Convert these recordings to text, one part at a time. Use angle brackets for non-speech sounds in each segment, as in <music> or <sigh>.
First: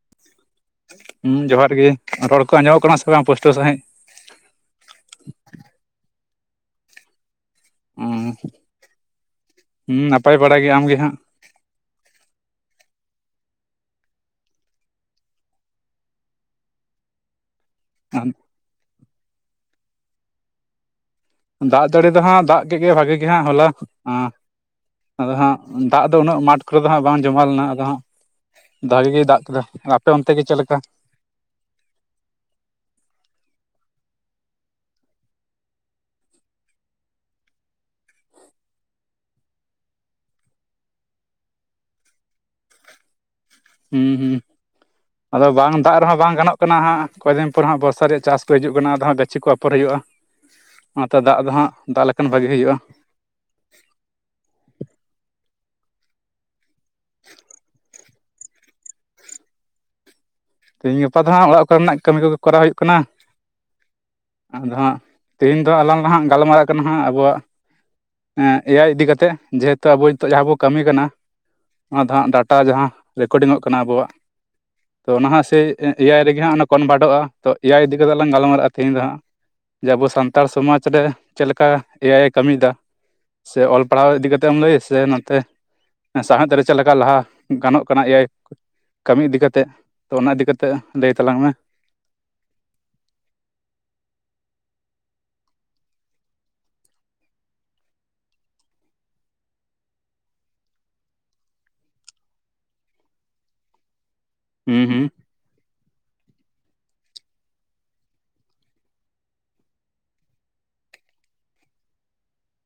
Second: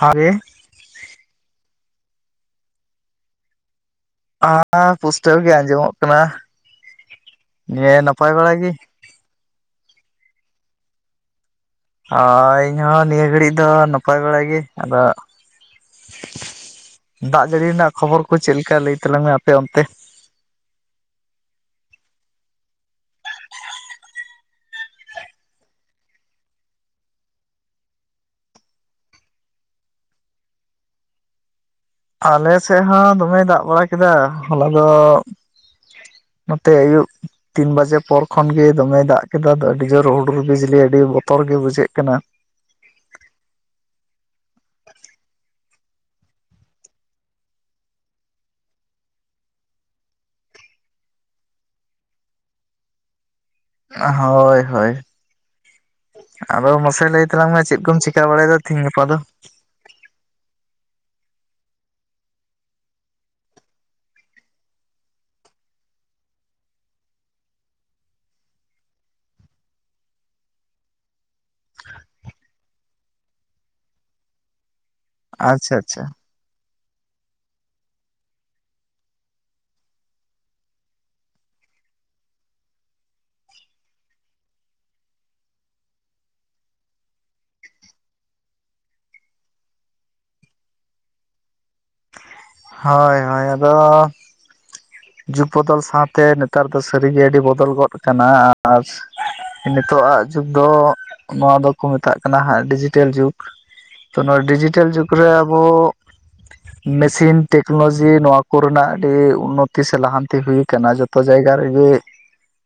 ᱦᱚᱭ ᱦᱮᱸ ᱡᱚᱦᱟᱨ ᱜᱮ ᱨᱚᱲ ᱠᱚ ᱟᱸᱡᱚᱢᱚᱜ ᱠᱟᱱᱟ ᱥᱮ ᱵᱟᱝ ᱯᱩᱥᱴᱟᱹᱣ ᱥᱟᱺᱦᱤᱡ? ᱦ ᱯᱩᱥᱴᱟᱹᱣ ᱜᱮ ᱟᱸᱡᱚᱢᱚᱜ ᱠᱟᱱᱟ, ᱱᱮ ᱱᱟᱯᱟᱭ ᱵᱟᱲᱟ ᱜᱮ? ᱦᱩ ᱱᱟᱯᱟᱭ ᱵᱟᱲᱟ ᱜᱮ, ᱟᱢᱜᱮ ᱦᱟᱸᱜ? ᱦᱚᱭ ᱤᱧ ᱦᱚ ᱱᱤᱭᱟᱹ ᱜᱷᱟᱹᱲᱤᱡ ᱫᱚ ᱱᱟᱯᱟᱭ ᱵᱟᱲᱟ ᱜᱤ ᱟᱫᱚ ᱫᱟᱜ ᱡᱟᱹᱲᱤ ᱨᱮᱱᱟᱜ ᱠᱷᱚᱵᱚᱨ ᱠᱚ ᱪᱮᱫᱞᱮᱠᱟ ᱞᱟᱹᱭ ᱛᱟᱞᱟᱝ ᱢᱮ ᱟᱯᱮ ᱚᱱᱛᱮ? ᱫᱟᱜ ᱡᱟᱹᱲᱤ ᱫᱚ ᱦᱟᱸᱜ ᱫᱟᱜ ᱠᱮᱫ ᱜᱮ ᱵᱷᱟᱜᱤ ᱜᱮ ᱦᱟᱸᱜ ᱦᱚᱞᱟ, ᱟᱫᱚ ᱦᱟᱸᱜ ᱫᱟᱜ ᱫᱚ ᱩᱱᱟᱹᱜ ᱢᱟᱴᱷ ᱠᱚᱨᱮ ᱫᱚ ᱦᱟᱸᱜ ᱵᱟᱝ ᱡᱚᱢᱟ ᱞᱮᱱᱟ ᱟᱫᱚ ᱦᱟᱸᱜ ᱵᱷᱟᱜᱮ ᱜᱮᱭ ᱫᱟᱜ ᱠᱮᱫᱟ ᱟᱯᱮ ᱚᱱᱛᱮ ᱜᱮ ᱪᱮᱫ ᱞᱮᱠᱟ? ᱟᱞᱮ ᱥᱮᱫ ᱦᱚᱸ ᱫᱚᱢᱮ ᱫᱟᱜ ᱵᱟᱲᱟ ᱠᱮᱫᱟ ᱦᱚᱞᱟ ᱫᱚ ᱱᱚᱛᱮ ᱟᱹᱭᱩᱵ ᱛᱤᱱ ᱵᱟᱡᱮ ᱯᱚᱨ ᱠᱷᱚᱱ ᱜᱮ ᱫᱚᱢᱮ ᱫᱟᱜ ᱠᱮᱫᱟ ᱟᱫᱚ ᱟᱹᱰᱤ ᱡᱳᱨ ᱦᱩᱰᱩᱨ ᱵᱤᱡᱽᱞᱤ ᱟᱹᱰᱤ ᱵᱚᱛᱚᱨ ᱜᱮ ᱵᱩᱡᱷᱟᱹᱜ ᱠᱟᱱᱟ ᱾ ᱦᱩᱸ ᱦᱩᱸ ᱟᱫᱚ ᱵᱟᱝ ᱫᱟᱜ ᱨᱮᱦᱚᱸ ᱵᱟᱝ ᱜᱟᱱᱚᱜ ᱠᱟᱱᱟ ᱦᱟᱸᱜ ᱠᱚᱭᱮ ᱫᱤᱱ ᱯᱚᱨ ᱦᱟᱸᱜ ᱵᱚᱨᱥᱟ ᱨᱮᱭᱟᱜ ᱪᱟᱥ ᱠᱚ ᱦᱤᱡᱩᱜ ᱠᱟᱱᱟ ᱟᱫᱚ ᱦᱟᱜ ᱜᱟᱹᱪᱷᱤ ᱠᱚ ᱛᱯᱚᱨ ᱦᱩᱭᱩᱜᱼᱟ ᱚᱱᱟᱛᱮ ᱫᱟᱜ ᱫᱚ ᱦᱟᱸᱜ ᱫᱟᱜ ᱞᱮᱠᱷᱟᱱ ᱵᱷᱟᱜᱮ ᱦᱩᱭᱩᱜᱼᱟ᱾ ᱦᱳᱭ ᱦᱳᱭ ᱟᱫᱚ ᱢᱟᱥᱮ ᱞᱟᱹᱭ ᱛᱟᱞᱟᱝ ᱢᱮ ᱪᱮᱫ ᱠᱚᱢ ᱪᱤᱠᱟ ᱵᱟᱲᱟᱭᱮᱫᱟ? ᱛᱮᱤᱦᱮᱧ ᱜᱟᱯᱟ ᱫᱚ ᱾ ᱛᱤᱦᱤᱧ ᱜᱟᱯᱟ ᱫᱚ ᱦᱟᱸᱟᱜ ᱚᱲᱟᱜ ᱠᱚᱨᱮᱱᱟᱜ ᱠᱟᱹᱢᱤ ᱠᱚᱜᱮ ᱠᱚᱨᱟᱣ ᱦᱩᱭᱩᱜ ᱠᱟᱱᱟ᱾ ᱟᱫᱚ ᱦᱟᱸᱜ ᱛᱮᱦᱮᱧ ᱫᱚ ᱟᱞᱟᱝ ᱦᱟᱸᱜ ᱜᱟᱞᱢᱟᱨᱟᱜ ᱠᱟᱱᱟ ᱦᱟᱸᱜ ᱟᱵᱚᱣᱟᱜ ᱮᱭᱟᱭ ᱤᱫᱤ ᱠᱟᱛᱮᱜ ᱡᱮᱦᱮᱛᱩ ᱟᱵᱚ ᱱᱤᱛᱚᱜ ᱡᱟᱦᱟᱸ ᱵᱚ ᱠᱟᱹᱢᱤ ᱠᱟᱱᱟᱹ ᱚᱱᱟ ᱫᱚ ᱦᱟᱸᱜ ᱰᱟᱴᱟ ᱡᱟᱦᱟᱸ ᱨᱮᱠᱚᱰᱤᱝ ᱚᱜ ᱠᱟᱱᱟ ᱟᱵᱚᱣᱟᱜ ᱛᱚ ᱚᱱᱟᱦᱟᱸ ᱥᱮᱭ ᱟᱪᱪᱷᱟ ᱟᱪᱪᱷᱟ ᱮᱭᱟᱭ ᱨᱮᱜᱮ ᱤ ᱦᱟᱸᱜ ᱚᱱᱟ ᱠᱚᱱ ᱵᱷᱟᱴᱚᱜᱼᱟ, ᱛᱚ ᱮᱭᱟᱭ ᱤᱫᱤ ᱠᱟᱛᱮ ᱞᱟᱝ ᱜᱟᱞᱢᱟᱨᱟᱜ ᱛᱦᱤᱧ ᱫᱚ ᱦᱟᱸᱜ᱾ ᱡᱮ ᱟᱵᱚ ᱥᱟᱱᱛᱟᱲ ᱥᱚᱢᱟᱡᱽ ᱨᱮ ᱪᱮᱫ ᱞᱮᱠᱟ ᱮᱭᱟᱭ ᱮ ᱠᱟᱹᱢᱤᱭᱮᱫᱟ᱾ ᱥᱮ ᱚᱞ ᱯᱟᱲᱦᱟᱣ ᱤᱫᱤ ᱠᱟᱛᱮᱢ ᱞᱟᱹᱭᱭᱟ ᱥᱮ ᱱᱚᱛ ᱥᱟᱶᱦᱮᱫ ᱨᱮ ᱪᱮᱫ ᱞᱮᱠᱟ ᱞᱟᱦᱟ ᱜᱟᱱᱚᱜ ᱠᱟᱱᱟ ᱮᱭᱟᱭ ᱠᱟᱹᱢᱤ ᱤᱫᱤ ᱠᱟᱛᱮᱜ᱾ ᱛᱚ ᱚᱱᱟ ᱤᱫᱤ ᱠᱟᱛᱮᱫ ᱞᱟᱹᱭ ᱛᱟᱞᱟᱝ ᱢᱮ ᱾ ᱦᱳᱭ ᱦᱳᱭ ᱟᱫᱚ ᱡᱩᱜᱽ ᱵᱚᱫᱚᱞ ᱥᱟᱶᱛᱮ ᱱᱮᱛᱟᱨ ᱫᱚ ᱥᱟᱹᱨᱤᱜᱮ ᱟᱹᱰᱤ ᱵᱚᱫᱚᱞ ᱜᱚᱫ ᱟᱠᱟᱱᱟ ᱟᱨ ᱱᱤᱛᱳᱜ ᱟᱜ ᱡᱩᱜᱽ ᱫᱚ ᱱᱚᱣᱟ ᱫᱚᱠᱚ ᱢᱮᱛᱟᱜ ᱠᱟᱱᱟ ᱦᱟᱸᱜ ᱰᱤᱡᱤᱴᱮᱞ ᱡᱩᱜᱽ ᱛᱚ ᱱᱚᱣᱟ ᱰᱤᱡᱤᱴᱮᱞ ᱦᱩᱸ ᱡᱩᱜᱨᱮ ᱟᱵᱚ ᱢᱮᱥᱤᱱ ᱴᱮᱠᱱᱳᱞᱳᱡᱤ ᱱᱚᱣᱟ ᱠᱚᱱᱟᱜ ᱟ ᱩᱱᱱᱚᱛᱚ ᱛᱤ ᱥᱮ ᱞᱟᱦᱟᱱᱛᱤ ᱦᱩᱭ ᱟᱠᱟᱱᱟ ᱡᱚᱛᱚ ᱡᱟᱭᱜᱟ ᱨᱮᱜᱮ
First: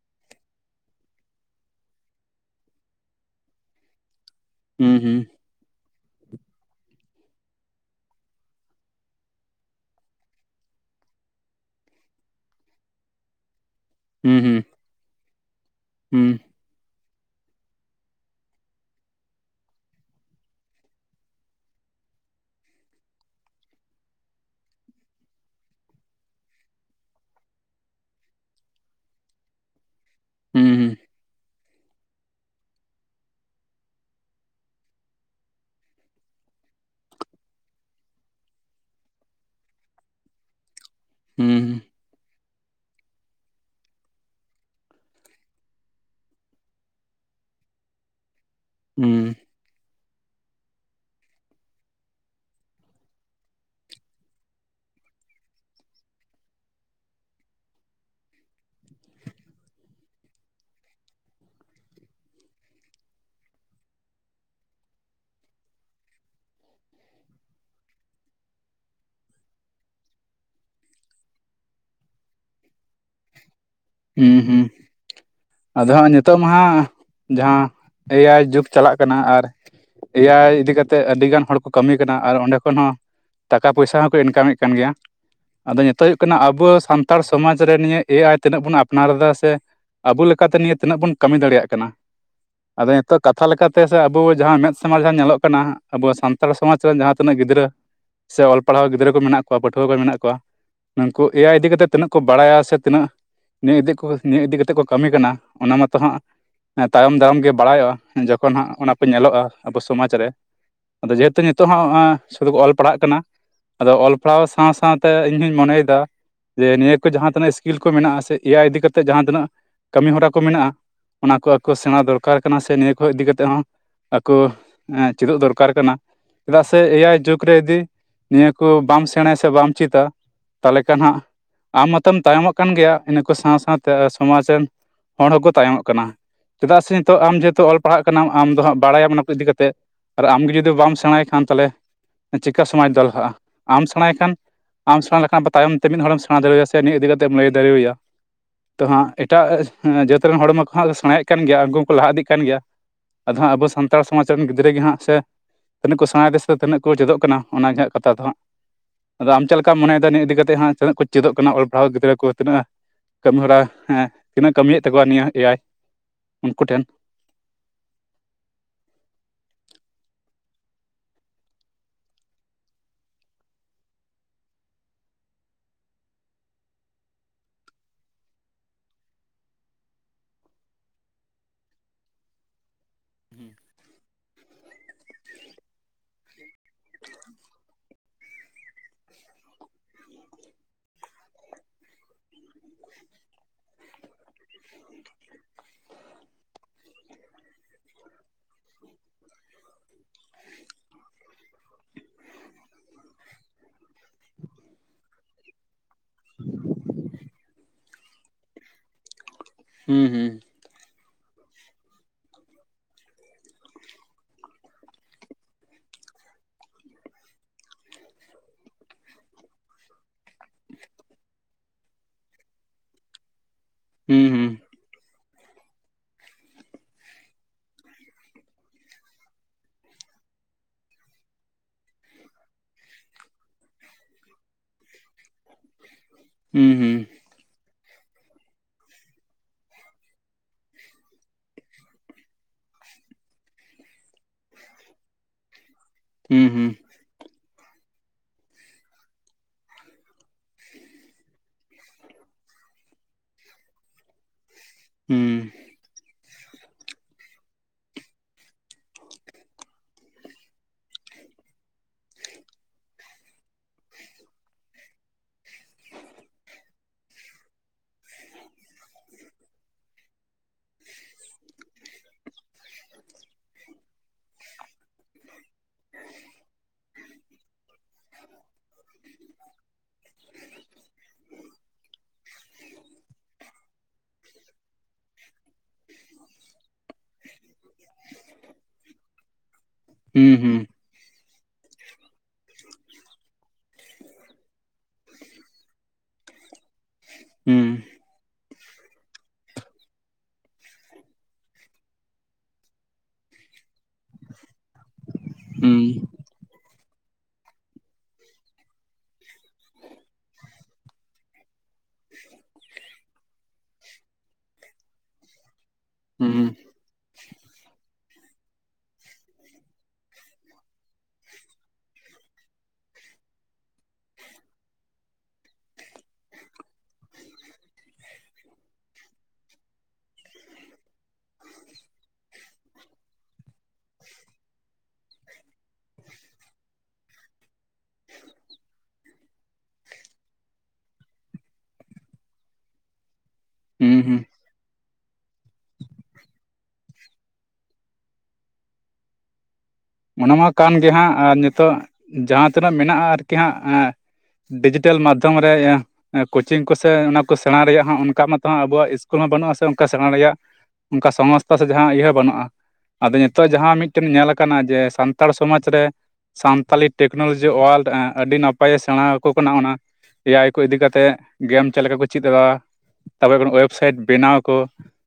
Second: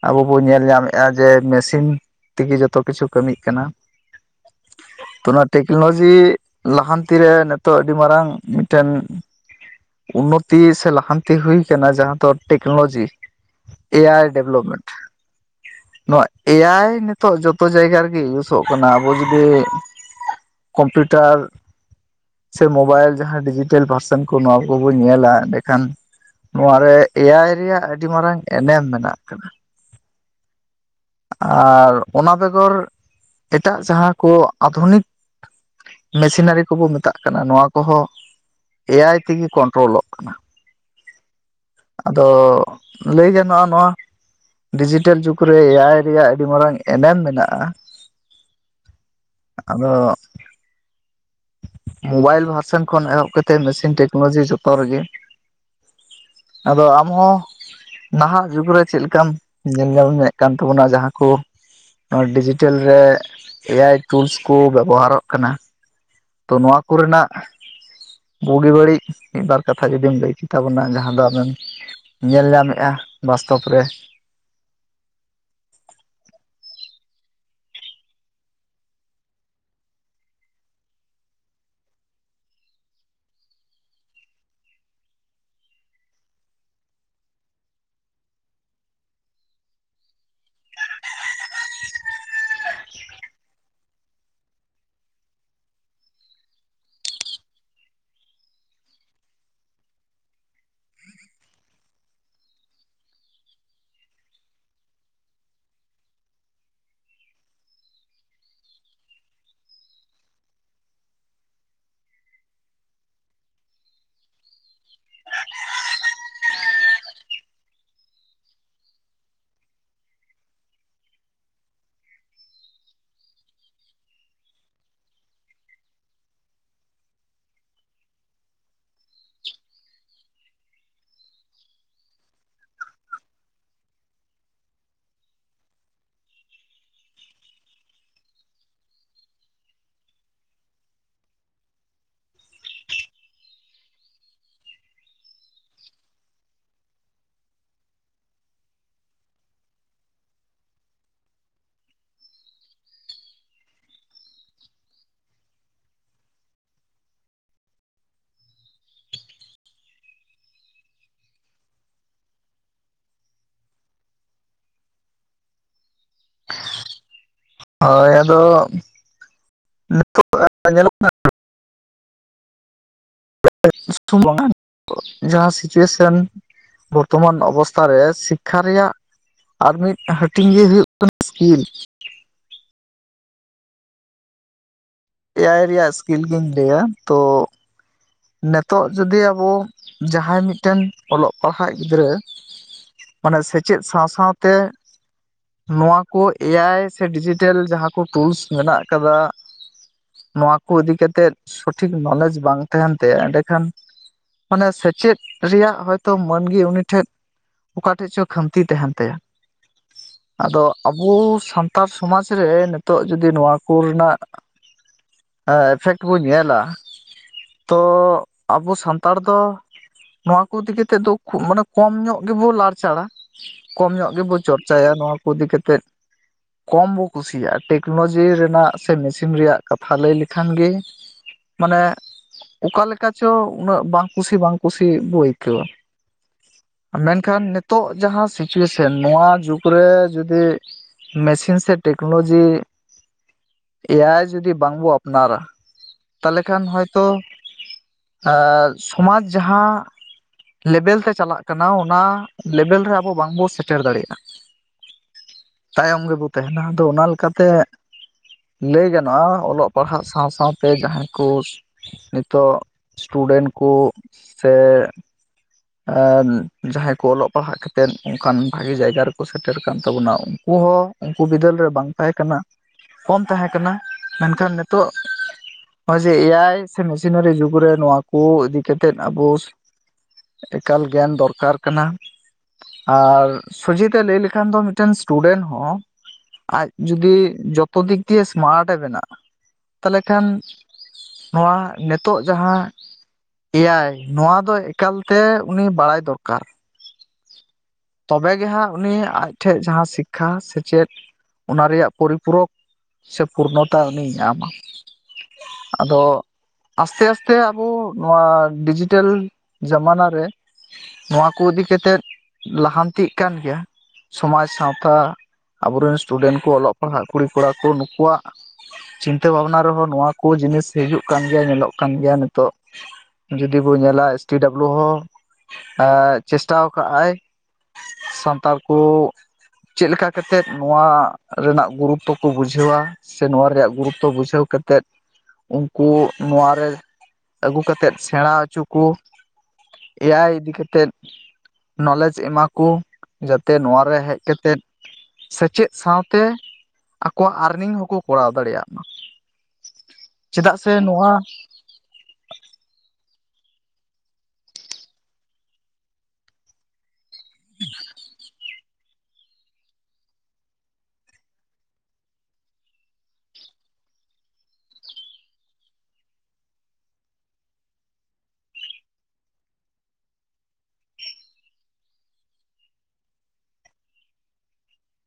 ᱟᱵᱚ ᱵᱚᱱ ᱧᱮᱞ ᱧᱟᱢᱮᱫᱼᱟ ᱡᱮ ᱢᱮᱥᱤᱱ ᱛᱮᱜᱮ ᱡᱚᱛᱚ ᱠᱤᱪᱷᱩ ᱠᱟᱹᱢᱤᱜ ᱠᱟᱱᱟ ᱾ <unintelligible> ᱦᱩᱸ ᱦᱩᱸ ᱚᱱᱟ ᱴᱮᱠᱱᱳᱞᱚᱡᱤ ᱞᱟᱦᱟᱱᱛᱤ ᱨᱮ ᱱᱤᱛᱚᱜ ᱟᱹᱰᱤ ᱢᱟᱨᱟᱝ ᱢᱤᱫᱴᱮᱱ ᱩᱱᱱᱚᱛᱤ ᱥᱮ ᱞᱟᱦᱟᱱᱛᱤ ᱦᱩᱭ ᱟᱠᱟᱱᱟ ᱡᱟᱦᱟᱸ ᱫᱚ ᱴᱮᱠᱱᱳᱞᱚᱡᱤ ᱮᱭᱟᱭ ᱦᱩᱸ ᱰᱮᱵᱷᱞᱚᱯᱢᱮᱱᱴ᱾ ᱱᱚᱣᱟ ᱦᱩᱸ ᱮᱭᱟᱭ ᱱ ᱱᱤᱛᱚ ᱡᱚᱛᱚ ᱡᱟᱭᱜᱟ ᱨᱮᱜᱮ ᱤᱭᱩᱥᱚᱜ ᱠᱟᱱᱟ ᱟᱵᱚ ᱡᱩᱫᱤ ᱠᱚᱢᱯᱤᱭᱩᱴᱟᱨ ᱥᱮ ᱢᱳᱵᱟᱭᱤᱞ ᱡᱟᱦᱟᱸ ᱰᱤᱡᱤᱴᱮᱞ ᱯᱟᱨᱥᱮᱱ ᱠᱚ ᱱᱚᱣᱟ ᱠᱚᱵᱚᱱ ᱧᱮᱞᱟ ᱮᱸᱰᱮᱠᱷᱟᱱ ᱱᱚᱣᱟᱟᱨᱮ ᱮᱭᱟᱭ ᱨᱮᱭᱟᱜ ᱟᱹᱰᱤ ᱢᱟᱨᱟᱝ ᱮᱱᱮᱢ ᱢᱮᱱᱟᱜ ᱟᱠᱟᱫᱟ ᱾ ᱦᱩᱸ ᱦᱩᱸ ᱟᱨ ᱚᱱᱟ ᱵᱮᱜᱚᱨ ᱮᱴᱟᱜ ᱡᱟᱦᱟᱸ ᱠᱚ ᱟᱫᱷᱩᱱᱤᱠ ᱢᱮᱥᱤᱱᱟᱨᱤ ᱠᱚᱵᱚ ᱢᱮᱛᱟᱜ ᱠᱟᱱᱟ ᱱᱚᱣᱟ ᱠᱚᱦᱚᱸ ᱮᱭᱟᱭ ᱛᱮᱜᱮ ᱠᱚᱱᱴᱨᱳᱞᱚᱜ ᱠᱟᱱᱟ ᱾ ᱦᱩᱸ ᱟᱫᱚ ᱞᱟᱹᱭ ᱜᱟᱱᱚᱜᱼᱟ ᱱᱚᱣᱟ ᱰᱤᱡᱤᱴᱮᱞ ᱡᱩᱜᱽ ᱨᱮ ᱮᱭ ᱟᱭ ᱨᱮᱭᱟᱜ ᱟᱹᱰᱤ ᱢᱟᱨᱟᱝ ᱮᱱᱮᱢ ᱢᱮᱱᱟᱜᱼᱟ᱾ ᱦᱩᱸ ᱟᱫᱚ ᱢᱳᱵᱟᱭᱤᱞ ᱵᱷᱟᱨᱥᱮᱱ ᱠᱷᱚᱱ ᱮᱦᱚᱵ ᱠᱟ ᱠᱟᱛᱮᱮᱫ ᱢᱮᱥᱤᱱ ᱴᱮᱠᱱᱳᱞᱚᱡᱤ ᱡᱚᱛᱚ ᱨᱮᱜᱮ ᱟᱫᱚ ᱟᱢ ᱦᱚᱸᱚᱸ ᱱᱟᱦᱟᱜ ᱡᱩᱜᱽ ᱨᱮ ᱪᱮᱫᱮ ᱞᱮᱠᱟᱢ ᱧᱮᱞ ᱧᱟᱢ ᱧᱮᱫ ᱠᱟᱱ ᱛᱟᱵᱚᱱᱟ ᱡᱟᱦᱟᱸᱠᱩ ᱱᱚᱣᱟ ᱰᱤᱡᱤᱴᱮᱞ ᱨᱮ ᱮ ᱟᱭᱟᱭ ᱴᱩᱞᱥ ᱠᱚ ᱵᱮᱵᱚᱦᱟᱨᱚᱜ ᱠᱟᱱᱟ ᱛᱚ ᱱᱚᱣᱟ ᱠᱚ ᱨᱮᱱᱟᱜ ᱵᱩᱜᱤ ᱵᱟᱹᱲᱤᱡ ᱢᱤᱫᱵᱟᱨ ᱠᱟᱛᱷᱟ ᱡᱩᱫᱤᱢ ᱞᱟᱹᱭ ᱪᱤᱠ ᱛᱟᱵᱚᱱᱟ ᱡᱟᱦᱟᱸ ᱫᱚ ᱟᱢᱮᱢ ᱧᱮᱞ ᱧᱟᱢᱮᱜᱼᱟ ᱵᱟᱥᱛᱚᱵ ᱨᱮ ᱦᱮᱸ ᱦᱩᱸ ᱟᱫᱚ ᱦᱚᱸᱜᱚᱭ ᱱᱤᱛᱚᱜ ᱢᱟ ᱦᱟᱸᱜ ᱡᱟᱦᱟᱸ ᱮ ᱟᱭᱟᱭ ᱡᱩᱜᱽ ᱪᱟᱞᱟᱜ ᱠᱟᱱᱟ ᱟᱨ ᱮᱭᱟᱭ ᱤᱫᱤ ᱠᱟᱛᱮᱮᱫ ᱟᱹᱰᱤ ᱜᱟᱱ ᱦᱚᱲ ᱠᱚ ᱠᱟᱹᱢᱤ ᱠᱟᱱᱟ ᱟᱨ ᱚᱸᱰᱮ ᱠᱷᱚᱱ ᱦᱚᱸ ᱴᱟᱠᱟ ᱯᱚᱭᱥᱟ ᱦᱚᱸᱠᱚ ᱤᱱᱠᱟᱢᱮᱫ ᱠᱟᱱ ᱜᱮᱭᱟ ᱟᱫᱚ ᱱᱤᱛᱚᱜ ᱦᱩᱭᱩᱜ ᱠᱟᱱᱟ ᱟᱵᱚ ᱥᱟᱱᱛᱟᱲ ᱥᱚᱢᱟᱡ ᱨᱮ ᱱᱤᱭᱟᱹ ᱮᱭᱟᱭ ᱛᱤᱱᱟᱹᱜ ᱵᱚᱱ ᱟ ᱟᱯᱱᱟᱨ ᱮ ᱥᱮ ᱟᱵᱚ ᱞᱮᱠᱟᱛᱮ ᱱᱤᱭᱟᱹ ᱛᱤᱱᱟᱹᱜ ᱵᱚᱱ ᱠᱟᱹᱢᱤ ᱫᱟᱲᱮᱭᱟᱜ ᱠᱟᱱᱟ ᱟᱫᱚ ᱱᱤᱛᱚᱜ ᱠᱟᱛᱷᱟ ᱞᱮᱠᱟᱛᱮ ᱟᱵᱚ ᱡᱟᱦᱟᱸ ᱢᱮᱫ ᱥᱟᱢᱟᱝ ᱡᱟᱦᱟᱸ ᱧᱮᱞᱚᱜ ᱠᱟᱱᱟ ᱟᱵᱚ ᱥ ᱥᱟᱱᱛᱟᱲ ᱥᱚᱢᱟᱡᱽ ᱨᱮᱱ ᱡᱟᱦᱟᱸ ᱛᱱᱟᱹᱜ ᱜᱤᱫᱽᱨᱟᱹ ᱥᱮ ᱚᱞ ᱯᱟᱲᱦᱟᱣ ᱜᱤᱫᱽᱨᱟᱹ ᱠᱚ ᱢᱮᱱᱟᱜ ᱠᱚᱣᱟ ᱯᱟᱹᱴᱷᱩᱣᱟᱹ ᱠᱚ ᱢᱮᱱᱟᱜ ᱠᱚᱣᱟ ᱱᱩᱝᱠᱩ ᱮᱭᱟᱭ ᱤᱫᱤ ᱠᱟᱛᱮ ᱛᱤᱱᱟᱹᱜ ᱠᱚ ᱵᱟᱲᱟᱭᱟ ᱥᱮ ᱛᱤᱱᱟᱹᱜ ᱱᱤᱭᱟᱹ ᱤᱫᱤ ᱠᱚ ᱱᱤᱭᱟᱹ ᱤᱫᱤ ᱠᱟᱛᱮᱫ ᱠᱚ ᱠᱟᱹᱢᱤ ᱠᱟᱱᱟ ᱚᱱᱟ ᱢᱟᱛᱚ ᱦᱟᱸᱜ ᱛᱟᱭᱚᱢ ᱫᱟᱨᱟᱢ ᱜᱮ ᱵᱟᱲᱟᱭᱚᱜᱼᱟ ᱡᱚᱠᱷᱚᱱ ᱦᱟᱸᱜ ᱚᱱᱟ ᱠᱚ ᱧᱮᱞᱚᱜᱼᱟ ᱟᱵᱚ ᱥᱚᱢᱟᱡᱽ ᱨᱮ ᱟᱫᱚ ᱡᱮᱦᱮᱛᱩ ᱱᱤᱛᱚᱜ ᱦᱚᱸ ᱥᱩᱫᱩ ᱠᱚ ᱚᱞ ᱯᱟᱲᱦᱟᱜ ᱠᱟᱱᱟ ᱟᱫᱚ ᱚᱞ ᱯᱟᱲᱦᱟᱣ ᱥᱟᱶ ᱥᱟᱶᱶᱛᱮ ᱤᱧ ᱦᱚᱧ ᱢᱚᱱᱮᱭᱮᱫᱟ ᱡᱮ ᱱᱤᱭᱟᱹ ᱠᱚ ᱡᱟᱦᱟᱸ ᱛᱤᱱᱟᱹᱜ ᱤᱥᱠᱤᱞ ᱠᱚ ᱢᱮᱱᱟᱜᱼᱟᱥ ᱮᱤᱭᱟ ᱤᱫᱤ ᱠᱟ ᱠᱟᱛᱮᱮᱫ ᱡᱟᱦᱟᱸ ᱛᱤᱱᱟᱹᱜ ᱠᱟᱹᱢᱤ ᱦᱚᱨᱟ ᱠᱚ ᱢᱮᱱᱟᱜᱼᱟ ᱚᱱᱟ ᱠᱚ ᱟᱠᱚ ᱥᱮᱬᱟ ᱫᱚᱨᱠᱟᱨ ᱠᱟᱱᱟ ᱥᱮ ᱱᱤᱭᱟᱹ ᱠᱷᱚᱱ ᱤᱫᱤ ᱠᱟ ᱠᱟᱛᱮᱮᱫ ᱦᱚᱸ ᱟᱠᱚ ᱪᱮᱫᱚᱜ ᱫᱚᱨᱠᱟᱨ ᱠᱟᱱᱟ ᱪᱮᱫᱟᱜ ᱥᱮ ᱮᱭᱟᱭ ᱡᱩᱜᱽ ᱨᱮ ᱡᱩᱫᱤ ᱱᱤᱭᱟᱹ ᱠᱚ ᱵᱟᱢ ᱥᱮᱬᱟ ᱥᱮ ᱵᱟᱢ ᱪᱮᱫᱟ ᱛᱟᱦᱚᱞᱮ ᱠᱷᱟᱱ ᱦᱦᱜ ᱟᱢ ᱢᱟᱛᱚᱢ ᱛᱟᱭᱚᱢᱚᱜ ᱠᱟᱱ ᱜᱮᱭᱟ ᱤᱱᱟᱹ ᱠᱚ ᱥᱟᱶ ᱥᱟᱶᱛᱮ ᱥᱚᱢᱟᱡᱽ ᱨᱮᱱ ᱦᱚᱲ ᱦᱚᱸᱠᱚ ᱛᱟᱭᱚᱢᱚᱜ ᱠᱟᱱᱟ ᱪᱮᱫᱟᱜ ᱥᱮ ᱱᱤᱛᱚᱜ ᱟᱢ ᱡᱮᱦᱮᱛᱩ ᱚᱞ ᱯᱟᱲᱦᱟᱜ ᱠᱟᱱᱟᱢ ᱟᱢ ᱫᱚ ᱦᱟᱸᱜ ᱵᱟᱲᱟᱭᱟᱢ ᱚᱱᱟ ᱠᱚ ᱤᱫᱤ ᱠᱟᱛᱮᱫ ᱟᱨ ᱟᱢᱜᱮ ᱡᱩᱫᱤ ᱵᱟᱢ ᱥᱮᱬᱟᱭ ᱠᱷᱟᱱ ᱛᱟᱦᱚᱞᱮ ᱪᱤᱠᱟᱹ ᱥᱚᱢᱟᱡᱽ ᱫᱚ ᱞᱟᱦᱟᱜᱼᱟ ᱟᱢ ᱥᱮᱬᱟᱭ ᱠᱷᱟᱱ ᱟᱢ ᱥᱮᱬᱟ ᱞᱮᱠᱷᱟᱱ ᱛᱟᱭᱚᱢ ᱛᱮ ᱢᱤᱫ ᱦᱚᱲᱮᱢ ᱥᱮᱬᱟ ᱫᱟᱲᱮᱟᱭᱟ ᱥᱮ ᱱᱤᱭᱟ ᱤᱫᱤ ᱠᱟᱛᱮᱢ ᱞᱟᱹᱭ ᱫᱟᱲᱮᱟᱭᱟ ᱛᱚ ᱦᱟᱸᱜ ᱮᱴᱟᱜ ᱡᱟᱹᱛ ᱨᱮᱱ ᱦᱚᱲᱢᱚ ᱠᱚ ᱦᱟᱸᱜ ᱥᱮᱬᱟᱭᱮᱫ ᱠᱟᱱ ᱜᱮᱭᱟ ᱩᱱᱠᱩ ᱦᱚᱸᱠᱚ ᱞᱟᱦᱟ ᱤᱫᱤᱜ ᱠᱟᱱ ᱜᱮᱭᱟ ᱟᱫᱚ ᱦᱟᱸᱜ ᱟᱵᱚ ᱥᱟᱱᱛᱟᱲ ᱥᱚᱢᱟᱡᱽ ᱨᱮᱱ ᱜᱤᱫᱽᱨᱟᱹ ᱜᱮ ᱦᱟᱸᱜ ᱥᱮ ᱛᱤᱱᱟᱹᱜ ᱠᱚ ᱥᱮᱸᱬᱟᱭ ᱫᱟᱥᱮ ᱛᱤᱱᱟᱹᱜ ᱠᱚ ᱪᱮᱫᱚᱜ ᱠᱟᱱᱟ ᱚᱱᱟ ᱜᱮ ᱠᱟᱛᱷᱟ ᱫᱚ ᱦᱟᱸᱜ ᱟᱫᱚ ᱟᱢᱪᱮᱫ ᱞᱮᱠᱟᱢ ᱢᱚᱱᱮᱫᱟ ᱱᱤᱭᱟᱹ ᱤᱫᱤ ᱠᱟᱛᱮᱫ ᱦᱟᱸᱜ ᱛᱤᱱᱟᱹᱜ ᱠᱚ ᱪᱮᱫᱚᱜ ᱚᱞ ᱯᱟᱲᱦᱟᱣ ᱜᱤᱫᱽᱨᱟᱹ ᱠᱚ ᱛᱤᱱᱟᱹᱜ ᱠᱟᱹᱢᱤ ᱦᱚᱨᱟ ᱦᱮᱸ ᱛᱤᱱᱟᱹᱜ ᱠᱟᱹᱢᱤᱭᱮᱫ ᱛᱟᱠᱚᱣᱟ ᱱᱤᱭᱟᱹ ᱮᱭᱟᱭ ᱩᱱᱠᱩ ᱴᱷᱮᱱ ᱦᱳᱭ ᱟᱫᱚ ᱱᱤᱛᱚᱜ ᱧᱮᱞᱚᱜ ᱠᱟᱱᱟ <inaudible> ᱡᱟᱦᱟᱸ ᱥᱤᱪᱩᱭᱮᱥᱮᱱ ᱵᱚᱨᱛᱚᱢᱟᱱ ᱚᱵᱚᱥᱛᱷᱟ ᱨᱮ ᱥᱤᱠᱠᱷᱟ ᱨᱮᱭᱟᱜ ᱟᱨ ᱢᱤᱫ ᱦᱟᱹᱴᱤᱧ ᱜᱮ ᱦᱩᱭᱩᱜ ᱠᱟᱱᱟ ᱥᱠᱤᱞ ᱦᱮᱸ ᱮᱭ ᱟᱭ ᱨᱮᱭᱟᱜ ᱥᱠᱤᱞ ᱜᱤᱧ ᱞᱟᱹᱭᱟ ᱛᱚ ᱱᱤᱛᱚᱜ ᱡᱩᱫᱤ ᱟᱵᱚ ᱡᱟᱦᱟᱸᱭ ᱢᱤᱫᱴᱮᱱ ᱚᱞᱚᱜ ᱯᱟᱲᱦᱟᱜ ᱜᱤᱫᱽᱨᱟᱹ ᱢᱟᱱᱮ ᱥᱮᱪᱮᱫ ᱥᱟᱶ ᱥᱟᱶᱛᱮ ᱱᱚᱣᱟ ᱠᱚ ᱮ ᱟᱭ ᱥᱮ ᱰᱤᱡᱤᱴᱮᱞ ᱡᱟᱦᱟᱸ ᱠᱚ ᱴᱩᱞᱥ ᱢᱮᱱᱟᱜ ᱟᱠᱟᱫᱟ ᱱᱚᱣᱟ ᱠᱚ ᱤᱫᱤ ᱠᱟᱛᱮᱫ ᱥᱚᱴᱷᱤᱠ ᱱᱚᱞᱮᱡᱽ ᱵᱟᱝ ᱛᱟᱦᱮᱱ ᱛᱟᱭᱟ ᱮᱸᱰᱮᱠᱷᱟᱱ ᱢᱟᱱᱮ ᱥᱮᱪᱮᱫ ᱨᱮᱭᱟᱜ ᱦᱚᱭᱛᱚ ᱢᱟᱹᱱ ᱜᱮ ᱩᱱᱤ ᱴᱷᱮᱱ ᱚᱠᱟ ᱴᱷᱮᱡ ᱪᱚ ᱠᱷᱟᱢᱛᱤ ᱛᱟᱦᱮᱱ ᱛᱟᱭᱟ ᱦᱩᱸ ᱦᱩᱸ ᱟᱫᱚ ᱟᱵᱚ ᱥᱟᱱᱛᱟᱲ ᱥᱚᱢᱟᱡᱽ ᱨᱮ ᱱᱤᱛᱚᱜ ᱡᱩᱫᱤ ᱱᱚᱣᱟ ᱠᱚ ᱨᱮᱱᱟᱜ ᱮ ᱮᱯᱷᱮᱠᱴ ᱵᱚ ᱧᱮᱞᱟ ᱛᱚ ᱟᱵᱚ ᱥᱟᱱᱛᱟᱲ ᱫᱚ ᱱᱚᱣᱟ ᱠᱚ ᱤᱫᱤ ᱠᱟᱛᱮᱫ ᱫᱚ ᱠᱷᱩᱵ ᱢᱟᱱᱮ ᱠᱚᱢ ᱧᱚᱜ ᱜᱮᱵᱚ ᱞᱟᱲᱪᱟᱨᱟ ᱠᱚᱢ ᱧᱚᱜ ᱦᱩᱸ ᱜᱮᱵᱚ ᱪᱚᱨᱪᱟᱭᱟ ᱱᱚᱣᱟ ᱠᱚ ᱤᱫᱤ ᱠᱟᱛᱮᱫ ᱠᱚᱢ ᱵᱚ ᱠᱩᱥᱤᱭᱟᱜᱼᱟ ᱴᱮᱠᱱᱳᱞᱚᱡᱤ ᱨᱮᱱᱟᱜ ᱥᱮ ᱢᱮᱥᱤᱱ ᱨᱮᱭᱟᱜ ᱠᱟᱛᱷᱟ ᱞᱟᱹᱭ ᱞᱮᱠᱷᱟᱱ ᱜᱮ ᱢᱟᱱᱮ ᱚᱠᱟ ᱞᱮᱠᱟ ᱪᱚ ᱩᱱᱟᱹᱜ ᱵᱟᱝ ᱠᱩᱥᱤ ᱵᱟᱝ ᱠᱩᱥᱤ ᱵᱚ ᱟᱹᱭᱠᱟᱹᱣᱟ ᱦᱩᱸ ᱦᱩᱸ ᱢᱮᱱᱠᱷᱟᱱ ᱱᱤᱛᱚᱜ ᱡᱟᱦᱟᱸ ᱥᱤᱪᱩᱭᱮᱥᱚᱱ ᱱᱚᱣᱟ ᱡᱩᱜᱽᱨᱮ ᱡᱩᱫᱤ ᱢᱮᱥᱤᱱ ᱥᱮ ᱴᱮᱠᱱᱳᱞᱳᱡᱤ ᱮᱭᱟᱭ ᱡᱩᱫᱤ ᱵᱟᱝᱵᱚ ᱟᱯᱱᱟᱨᱟ ᱛᱟᱦᱚᱞᱮ ᱦᱩᱸ ᱠᱷᱟᱱ ᱦᱩᱸ ᱦᱚᱭᱛᱚ ᱥᱚᱢᱟᱡᱽ ᱡᱟᱦᱟᱸ ᱞᱮᱵᱮᱞ ᱛᱮ ᱪᱟᱞᱟᱜ ᱠᱟᱱᱟ ᱚᱱᱟ ᱞᱮᱵᱮᱞ ᱨᱮ ᱟᱵᱚ ᱵᱟᱝᱵᱚ ᱥᱮᱴᱮᱨ ᱫᱟᱲᱮᱭᱟᱜᱼᱟ ᱦᱩᱸ ᱛᱟᱭᱚᱢ ᱜᱮᱵᱚ ᱛᱟᱦᱮᱱᱟ ᱟᱫᱚ ᱚᱱᱟ ᱞᱮᱠᱟᱛᱮ ᱞᱟᱹᱭ ᱜᱟᱱᱚᱜᱼᱟ ᱚᱞᱚᱜ ᱯᱟᱲᱦᱟᱜ ᱥᱟᱶ ᱥᱟᱶᱛᱮ ᱡᱟᱦᱟᱸᱭ ᱠᱚ ᱛᱚ ᱥᱴᱩᱰᱮᱱᱴ ᱠᱚ ᱥᱮ ᱡᱟᱦᱟᱸᱭ ᱠᱚ ᱚᱞᱚᱜ ᱯᱟᱲᱦᱟᱜ ᱠᱟᱛᱮᱫ ᱚᱱᱠᱟᱱ ᱵᱷᱟᱜᱤ ᱡᱟᱭᱜᱟ ᱨᱮᱠᱚ ᱥᱮᱴᱮᱨ ᱟᱱᱟᱱ ᱛᱟᱵᱚᱱᱟ ᱩᱱᱠᱩ ᱦᱚᱸ ᱩᱱᱠᱩ ᱵᱤᱫᱟᱹᱞ ᱨᱮ ᱵᱟᱝ ᱛᱟᱦᱮᱸ ᱠᱟᱱᱟ ᱠᱚᱢ ᱛᱟᱸᱦᱮ ᱠᱟᱱᱟ ᱢᱮᱱᱠᱷᱟᱱ ᱱᱤᱛᱚᱜ ᱱᱚᱜᱼᱚᱭ ᱡᱮ ᱮᱭᱟᱭ ᱥᱮ ᱢᱮᱥᱤᱱᱟᱨᱤ ᱡᱩᱜᱽ ᱨᱮ ᱱᱚᱣᱟ ᱠᱚ ᱤᱫᱤ ᱠᱟᱛᱮᱫ ᱟᱵᱚ ᱮᱠᱟᱞ ᱜᱮᱭᱟᱱ ᱫᱚᱨᱠᱟᱨ ᱠᱟᱱᱟ ᱟᱨ ᱥᱚᱡᱷᱮᱛᱮ ᱮ ᱞᱟᱹᱭ ᱞᱮᱠᱷᱟᱱ ᱫᱚ ᱢᱤᱫᱴᱮᱱ ᱥᱴᱩᱰᱮᱱᱴ ᱦᱚᱸ ᱟᱡ ᱡᱩᱫᱤ ᱡᱚᱛᱚ ᱫᱤᱠ ᱫᱤᱭᱮ ᱥᱢᱟᱨᱴ ᱮ ᱵᱮᱱᱟᱜᱼᱟ ᱛᱟᱦᱚᱞᱮ ᱠᱷᱟᱱ ᱦᱩᱸ ᱦᱩᱸ ᱦᱩᱸ ᱱᱚᱣᱟ ᱱᱤᱛᱳᱜ ᱡᱟᱦᱟᱸ ᱮᱭᱟᱭ ᱱᱚᱣᱟ ᱫᱚ ᱮᱠᱟᱞ ᱛᱮ ᱩᱱᱤ ᱵᱟᱲᱟᱭ ᱫᱚᱨᱠᱟᱨ ᱦᱩᱸ ᱛᱚᱵᱮᱜᱮ ᱦᱟᱸᱜ ᱩᱱᱤ ᱟᱡᱴᱷᱮᱡ ᱡᱟᱦᱟᱸ ᱥᱤᱠᱠᱷᱟ ᱥᱮᱪᱮᱫ ᱚᱱᱟ ᱨᱮᱭᱟᱜ ᱯᱚᱨᱤ ᱯᱩᱨᱳᱠ ᱥᱮ ᱯᱩᱨᱱᱚᱛᱟ ᱩᱱᱤᱭ ᱧᱟᱢᱟ ᱟᱫᱚ ᱦᱮᱸ ᱟᱥᱛᱮ ᱟᱥᱛᱮ ᱟᱵᱚ ᱱᱚᱣᱟ ᱰᱤᱡᱤᱴᱮᱞ ᱡᱟᱢᱟᱱᱟ ᱨᱮ ᱱᱚᱣᱟ ᱠᱚ ᱤᱫᱤ ᱠᱟᱛᱮᱫ ᱞᱟᱦᱟᱱᱛᱤᱜ ᱠᱟᱱ ᱜᱮᱭᱟ ᱥᱚᱢᱟᱡᱽ ᱥᱟᱶᱛᱟ ᱟᱵᱚᱨᱮᱱ ᱦᱩᱸ ᱥᱴᱩᱰᱮᱱᱴ ᱠᱚ ᱚᱞᱚᱜ ᱯᱟᱲᱦᱟᱜ ᱠᱩᱲᱤ ᱠᱚᱲᱟ ᱠᱚ ᱱᱩᱠᱩᱣᱟᱜ ᱪᱤᱱᱛᱟᱹ ᱵᱷᱟᱵᱱᱟ ᱨᱮᱦᱚᱸ ᱱᱚᱣᱟ ᱠᱚ ᱡᱤᱱᱤᱥ ᱦᱤᱡᱩᱜ ᱠᱟᱱ ᱜᱮᱭᱟ ᱧᱮᱞᱚᱜ ᱠᱟᱱ ᱜᱮᱭᱟ ᱱᱤᱛᱚᱜ ᱡᱩᱫᱤ ᱵᱚ ᱧᱮᱞᱟ ᱮᱥ ᱴᱤ ᱰᱟᱵᱞᱩ ᱦᱚᱸ ᱪᱮᱥᱴᱟ ᱟᱠᱟᱫ ᱟᱭ ᱥᱟᱱᱛᱟᱲ ᱠᱚ ᱪᱮᱫ ᱞᱮᱠᱟ ᱠᱟᱛᱮᱫ ᱱᱚᱣᱟ ᱨᱮᱱᱟᱜ ᱜᱩᱨᱩᱯᱛᱚ ᱠᱚ ᱵᱩᱡᱷᱟᱹᱣᱟ ᱥᱮ ᱱᱚᱣᱟ ᱨᱮᱭᱟᱜ ᱜᱩᱨᱩᱯᱛᱚ ᱵᱩᱡᱷᱟᱹᱣ ᱠᱟᱛᱮᱫ ᱩᱱᱠᱩ ᱱᱚᱣᱟ ᱨᱮ ᱟᱹᱜᱩ ᱠᱟᱛᱮᱫ ᱥᱮᱬᱟ ᱚᱪᱩᱠᱩ ᱮᱭᱟᱭ ᱤᱫᱤ ᱠᱟᱛᱮᱫ ᱱᱚᱞᱮᱡᱽ ᱮᱢᱟ ᱠᱩ ᱡᱟᱛᱮ ᱱᱚᱣᱟ ᱨᱮ ᱦᱩᱸ ᱦᱩᱸ ᱦᱮᱡ ᱠᱟᱛᱮᱫ ᱥᱮᱪᱮᱫ ᱥᱟᱶᱛᱮ ᱟᱠᱚᱣᱟᱜ ᱟᱨᱱᱤᱝ ᱦᱚᱸᱠᱚ ᱠᱚᱨᱟᱣ ᱫᱟᱲᱮᱭᱟᱜ ᱢᱟ ᱚᱱᱟ ᱢᱟ ᱪᱮᱫᱟᱜ ᱠᱟᱱ ᱥᱮ ᱜᱮ ᱱᱚᱣᱟ ᱦᱟᱸᱜ ᱟᱨ ᱱᱤᱛᱚᱜ ᱡᱟᱦᱟᱸ ᱛᱤᱱᱟᱹᱜ ᱢᱮᱱᱟᱜᱼᱟ ᱟᱨᱠᱤ ᱦᱟᱸᱜ ᱰᱤᱡᱤᱴᱮᱞ ᱢᱟᱫᱽᱫᱷᱚᱢ ᱨᱮ ᱠᱳᱪᱤᱝ ᱠᱚᱥᱮ ᱚᱱᱟ ᱠᱚ ᱥᱮᱬᱟ ᱨᱮᱭᱟᱜ ᱦᱚᱸ ᱚᱱᱠᱟ ᱢᱟᱛᱚ ᱟᱵᱚᱣᱟᱜ ᱤᱥᱠᱩᱞ ᱦᱚᱸ ᱵᱟᱹᱱᱩᱜ ᱟᱥᱮ ᱚᱱᱠᱟ ᱥᱮᱬᱟ ᱨᱮᱭᱟᱜ ᱚᱱᱠᱟ ᱥᱚᱝᱥᱛᱷᱟ ᱥᱮ ᱡᱟᱦᱟᱸ ᱤᱭᱟᱹ ᱵᱟᱹᱱᱩᱜᱼᱟ ᱟᱫᱚ ᱱᱤᱛᱚᱜ ᱡᱟᱦᱟᱸ ᱢᱤᱫᱴᱮᱱ ᱧᱮᱞ ᱟᱠᱟᱱᱟ ᱡᱮ ᱥᱟᱱᱛᱟᱲ ᱥᱚᱢᱟᱡᱽ ᱨᱮ ᱥᱟᱱᱛᱟᱞᱤ ᱴᱮᱠᱱᱳᱞᱳᱡᱤ ᱚᱣᱟᱞᱰ ᱟᱹᱰᱤ ᱱᱟᱯᱟᱭᱮ ᱥᱮᱬᱟ ᱟᱠᱚ ᱠᱟᱱᱟ ᱚᱱᱟ ᱮᱭᱟᱭ ᱠᱚ ᱤᱫᱤ ᱠᱟᱛᱮᱫ ᱜᱮᱢ ᱪᱮᱫ ᱞᱮᱠᱟ ᱠᱚ ᱪᱮᱫ ᱮᱫᱟ ᱛᱟᱨᱯᱚᱨᱮ ᱳᱭᱮᱵᱽᱥᱟᱭᱤᱴ ᱵᱮᱱᱟᱣ ᱟᱠᱚ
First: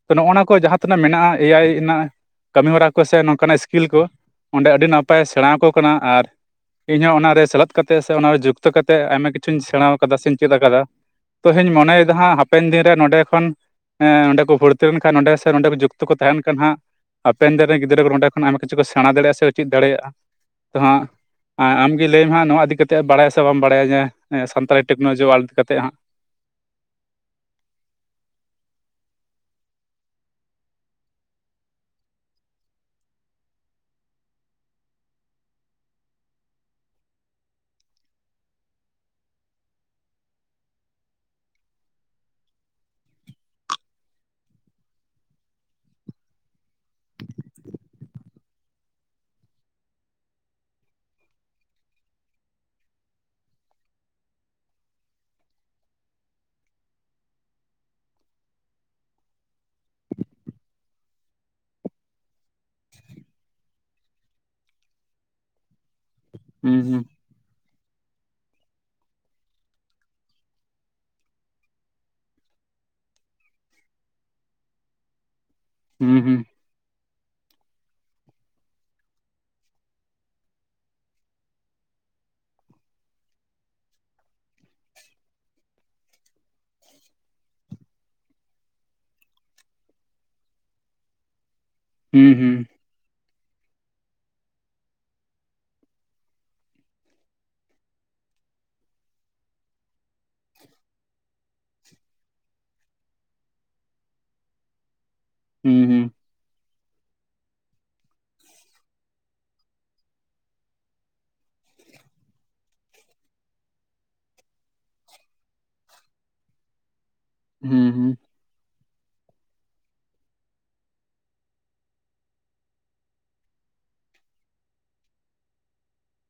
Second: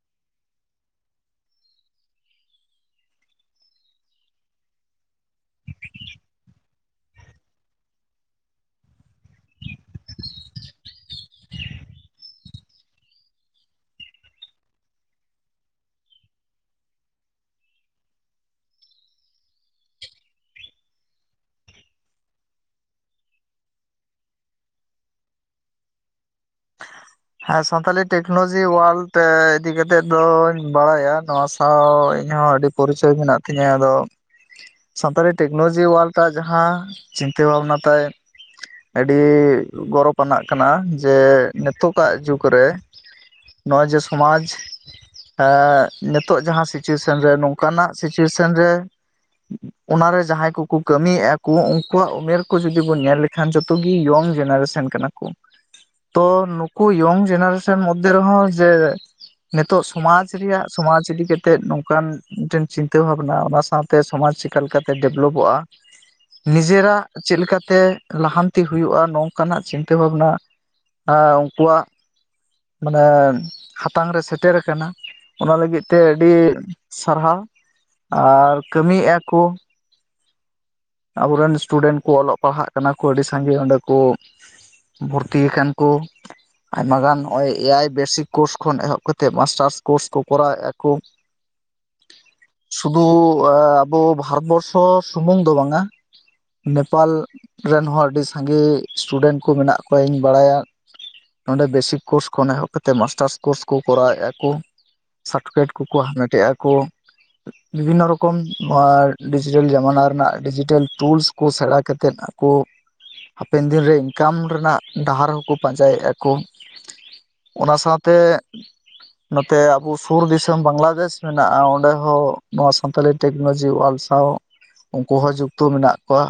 ᱛᱚ ᱱᱚᱜᱼ ᱱᱚᱣᱟ ᱠᱚ ᱡᱟᱦᱟᱸ ᱛᱤᱱᱟᱹᱜ ᱢᱮᱱᱟᱜᱼᱟ ᱮᱟᱭ ᱨᱮᱱᱟᱜ ᱠᱟᱹᱢᱤ ᱦᱚᱨᱟ ᱠᱚ ᱥᱮ ᱱᱚᱝᱠᱟᱱᱟᱜ ᱮᱥᱠᱤᱞ ᱠᱚ ᱚᱸᱰᱮ ᱟᱹᱰᱤ ᱱᱟᱯᱟᱭ ᱥᱮᱬᱟ ᱟᱠᱚ ᱠᱟᱱᱟ ᱟᱨ ᱤᱧ ᱦᱚᱸ ᱚᱱᱟᱨᱮ ᱥᱮᱞᱮᱫ ᱠᱟᱛᱮᱫ ᱥᱮ ᱚᱱᱟᱨᱮ ᱡᱩᱠᱛᱚ ᱠᱟᱛᱮᱫ ᱟᱭᱢᱟ ᱠᱤᱪᱷᱩᱧ ᱥᱮᱬᱟ ᱠᱟᱫᱟ ᱥᱮᱧ ᱪᱮᱫ ᱠᱟᱫᱟ <unintelligible> ᱢᱚᱱᱮᱭᱮᱫᱟ ᱦᱟᱸᱜ ᱦᱟᱯᱮᱱ ᱫᱤᱱ ᱨᱮ ᱱᱚᱰᱮ ᱠᱷᱚᱱ <unintelligible> ᱱᱚᱸᱰᱮ ᱵᱷᱚᱨᱛᱤ ᱞᱮᱱᱠᱷᱟᱱ ᱱᱚᱸᱰᱮ ᱥᱮ ᱱᱚᱸᱰᱮ ᱡᱩᱠᱛᱚ ᱠᱚ ᱛᱟᱦᱮᱱ ᱠᱷᱟᱱ ᱦᱟᱸᱜ ᱦᱟᱯᱮᱱ ᱫᱤᱱ ᱨᱮᱱ ᱜᱤᱫᱽᱨᱟᱹ ᱠᱚ ᱱᱚᱸᱰᱮ ᱠᱷᱚᱱ ᱟᱭᱢᱟ ᱠᱤᱪᱷᱩ ᱠᱚ ᱥᱮᱬᱟ ᱫᱟᱲᱮᱭᱟᱜᱼᱟ ᱥᱮ ᱪᱮᱫ ᱫᱟᱲᱮᱭᱟᱜᱼᱟ ᱛᱚ ᱦᱟᱸᱜ ᱟᱢᱜᱮ ᱞᱟᱹᱭ ᱢᱮ ᱦᱟᱜ ᱱᱚᱣᱟ ᱤᱫᱤ ᱠᱟᱛᱮᱫ ᱵᱟᱲᱟᱭᱟ ᱥᱮ ᱵᱟᱢ ᱵᱟᱲᱟᱭᱟ ᱧᱟ ᱥᱟᱱᱛᱟᱲᱤ ᱴᱮᱠᱱᱳᱞᱚᱡᱤ ᱚᱣᱟᱞᱰ ᱤᱫᱤ ᱠᱟᱛᱮᱫ ᱦᱟᱸᱜ᱾ ᱦᱮᱸ ᱥᱟᱱᱛᱟᱞᱤ ᱴᱮᱠᱱᱳᱞᱚᱡᱤ ᱳᱣᱟᱨᱞᱰ ᱤᱫᱤ ᱠᱟᱛᱮᱫ ᱫᱚᱧ ᱵᱟᱲᱟᱭᱟ ᱱᱚᱣᱟ ᱥᱟᱶ ᱤᱧ ᱦᱚᱸ ᱟᱹᱰᱤ ᱯᱚᱨᱤᱪᱚᱭ ᱢᱮᱱᱟᱜ ᱛᱤᱧᱟᱹ ᱟᱫᱚ ᱥᱟᱱᱛᱟᱲᱤ ᱴᱮᱠᱱᱳᱞᱚᱡᱤ ᱚᱣᱟᱞᱰᱟᱜ ᱡᱟᱦᱟᱸ ᱪᱤᱱᱛᱟᱹ ᱵᱷᱟᱵᱽᱱᱟ ᱛᱟᱭ ᱟᱹᱰᱤ ᱜᱚᱨᱚᱵᱽ ᱟᱱᱟᱜ ᱠᱟᱱᱟ ᱡᱮ ᱱᱤᱛᱚᱜᱟᱜ ᱡᱩᱜᱽ ᱨᱮ ᱱᱚᱜᱚᱭ ᱡᱮ ᱥᱚᱢᱟᱡᱽ᱾ <unintelligible> ᱱᱤᱛᱚᱜᱜ ᱡᱟᱦᱟᱸ ᱥᱤᱪᱩᱭᱮᱥᱚᱱ ᱨᱮ ᱱᱚᱝᱠᱟᱱᱟᱜ ᱥᱤᱪᱩᱭᱮᱥᱚᱱ ᱨᱮ ᱚᱱᱟᱨᱮ ᱡᱟᱦᱟᱸᱭ ᱠᱚᱠᱚ ᱠᱟᱹᱢᱤᱭᱮᱫᱼᱟ ᱠᱚ ᱩᱱᱠᱩᱣᱟᱜ ᱩᱢᱮᱨ ᱠᱚ ᱡᱩᱫᱤ ᱵᱚᱱ ᱧᱮᱞ ᱞᱮᱠᱷᱟᱱ ᱡᱚᱛᱚ ᱜᱤ ᱤᱭᱚᱝ ᱡᱮᱱᱟᱨᱮᱥᱮᱱ ᱠᱟᱱᱟ ᱛᱚ ᱱᱩᱠᱩ ᱤᱭᱚᱝ ᱡᱮᱱᱟᱨᱮᱥᱚᱱ ᱢᱚᱫᱽᱫᱷᱮ ᱨᱮᱦᱚᱸ ᱡᱮ ᱱᱤᱛᱚᱜ ᱥᱚᱢᱟᱡᱽ ᱨᱮᱭᱟᱜ ᱥᱚᱢᱟᱡᱽ ᱤᱫᱤ ᱠᱟᱛᱮᱜ ᱱᱚᱝᱠᱟᱱ ᱢᱤᱫᱴᱮᱱ ᱪᱤᱱᱛᱟᱹ ᱵᱷᱟᱵᱱᱟ ᱚᱱᱟ ᱥᱟᱶᱛᱮ᱾ ᱛᱮ ᱥᱚᱢᱟᱡᱽ ᱪᱮᱠᱟ ᱞᱮᱠᱟᱛᱮ ᱰᱮᱵᱷᱞᱚᱯᱚᱜᱼᱟ ᱦᱩᱸ ᱦᱩᱸ ᱱᱤᱡᱮᱨᱟᱜ ᱪᱮᱫ ᱞᱮᱠᱟᱛᱮ ᱞᱟᱦᱟᱱᱛᱤ ᱦᱩᱭᱩᱜᱼᱟ ᱱᱚᱝᱠᱟᱱᱟᱜ ᱪᱤᱱᱛᱟᱹ ᱵᱷᱟᱵᱱᱟ᱾ ᱟᱠᱚᱣᱟᱜ ᱢᱟᱱᱮ ᱦᱟᱛᱟᱝ ᱨᱮ ᱥᱮᱴᱮᱨ ᱟᱠᱟᱱᱟ ᱚᱱᱟ ᱞᱟᱹᱜᱤᱫᱽ ᱛᱮ ᱦᱩᱸ ᱟᱹᱰᱤ ᱦᱩᱸ ᱥᱟᱨᱦᱟᱣ ᱟᱨ ᱠᱟᱹᱢᱤᱭᱮᱫᱼᱟ ᱠᱚ ᱟᱵᱚᱨᱮᱱ ᱥᱴᱩᱰᱮᱱᱴ ᱠᱚ ᱚᱞᱚᱜ ᱯᱟᱲᱦᱟᱜ ᱠᱟᱱᱟ ᱠᱚ ᱟᱹᱰᱤ ᱥᱟᱸᱜᱮ ᱚᱸᱰᱮ ᱠᱚ ᱵᱷᱚᱨᱛᱤ ᱟᱠᱟᱱ ᱠᱩ ᱟᱭᱢᱟ ᱜᱟᱱ <unintelligible> ᱮᱭᱟᱭ ᱵᱮᱥᱠ ᱠᱳᱨᱥ ᱠᱷᱚᱱ ᱮᱦᱚᱵ ᱠᱟᱛᱮᱜ ᱢᱟᱥᱴᱟᱨᱥ ᱠᱳᱨᱥ ᱠᱚ ᱠᱚᱨᱟᱣ ᱮᱫᱼᱟ ᱠᱚ <inaudible> ᱦᱩᱸ ᱦᱩᱸ ᱥᱩᱫᱩ ᱟᱵᱚ ᱵᱷᱟᱨᱚᱛ ᱵᱚᱨᱥᱚ ᱥᱩᱢᱩᱝ ᱫᱚ ᱵᱟᱝᱟ ᱱᱮᱯᱟᱞ ᱨᱮᱱ ᱦᱚᱸ ᱟᱹᱰᱤ ᱥᱟᱸᱜᱮ ᱴᱩᱰᱮᱱᱴ ᱠᱚ ᱢᱮᱱᱟᱜ ᱠᱚᱣᱟ ᱤᱧ ᱵᱟᱲᱟᱭᱟ ᱱᱚᱸᱰᱮ ᱵᱮᱥᱤᱠ ᱠᱳᱨᱥ ᱠᱷᱚᱱ ᱮᱦᱚᱵ ᱠᱟᱛᱮᱫ ᱢᱟᱥᱴᱟᱨᱥ ᱠᱳᱨᱥ ᱠᱚ ᱠᱚᱨᱟᱣᱮᱫᱼᱟ ᱠᱚ ᱥᱟᱨᱴᱚᱯᱷᱤᱠᱮᱴ ᱠᱩᱠᱩ ᱦᱟᱢᱮᱴᱮᱜᱼᱟ ᱠᱩ ᱵᱤᱵᱷᱤᱱᱚ ᱨᱚᱠᱚᱢ ᱱᱚᱣᱟ ᱰᱤᱡᱤᱴᱮᱞ ᱡᱟᱢᱟᱱᱟ ᱨᱮᱱᱟᱜ <unintelligible> ᱴᱩᱞᱥ ᱠᱚ ᱥᱮᱬᱟ ᱠᱟᱛᱮᱫ ᱟᱠᱚ ᱦᱟᱯᱮᱱ ᱫᱤᱱᱨᱮ ᱤᱱᱠᱟᱢ ᱨᱮᱱᱟᱜ ᱰᱟᱦᱟᱨ ᱦᱚᱸᱠᱚ ᱯᱟᱸᱡᱟᱭᱮᱫᱼᱟ ᱠᱩ ᱚᱱᱟ ᱥᱟᱶᱛᱮ ᱱᱚᱛᱮ ᱟᱵᱚ ᱥᱩᱨ ᱫᱤᱥᱚᱢ ᱵᱟᱝᱞᱟᱫᱮᱥ ᱢᱮᱱᱟᱜᱼᱟ ᱚᱸᱰᱮ ᱦᱚᱸ ᱱᱚᱣᱟ ᱥᱟᱱᱛᱟᱞᱤ ᱴᱮᱠᱱᱳᱞᱚᱡᱤ ᱳᱣᱟᱞᱰ ᱥᱟᱶ ᱩᱱᱠᱩ ᱦᱚᱸ ᱡᱩᱠᱛᱚ ᱢᱮᱱᱟᱜ ᱠᱚᱣᱟ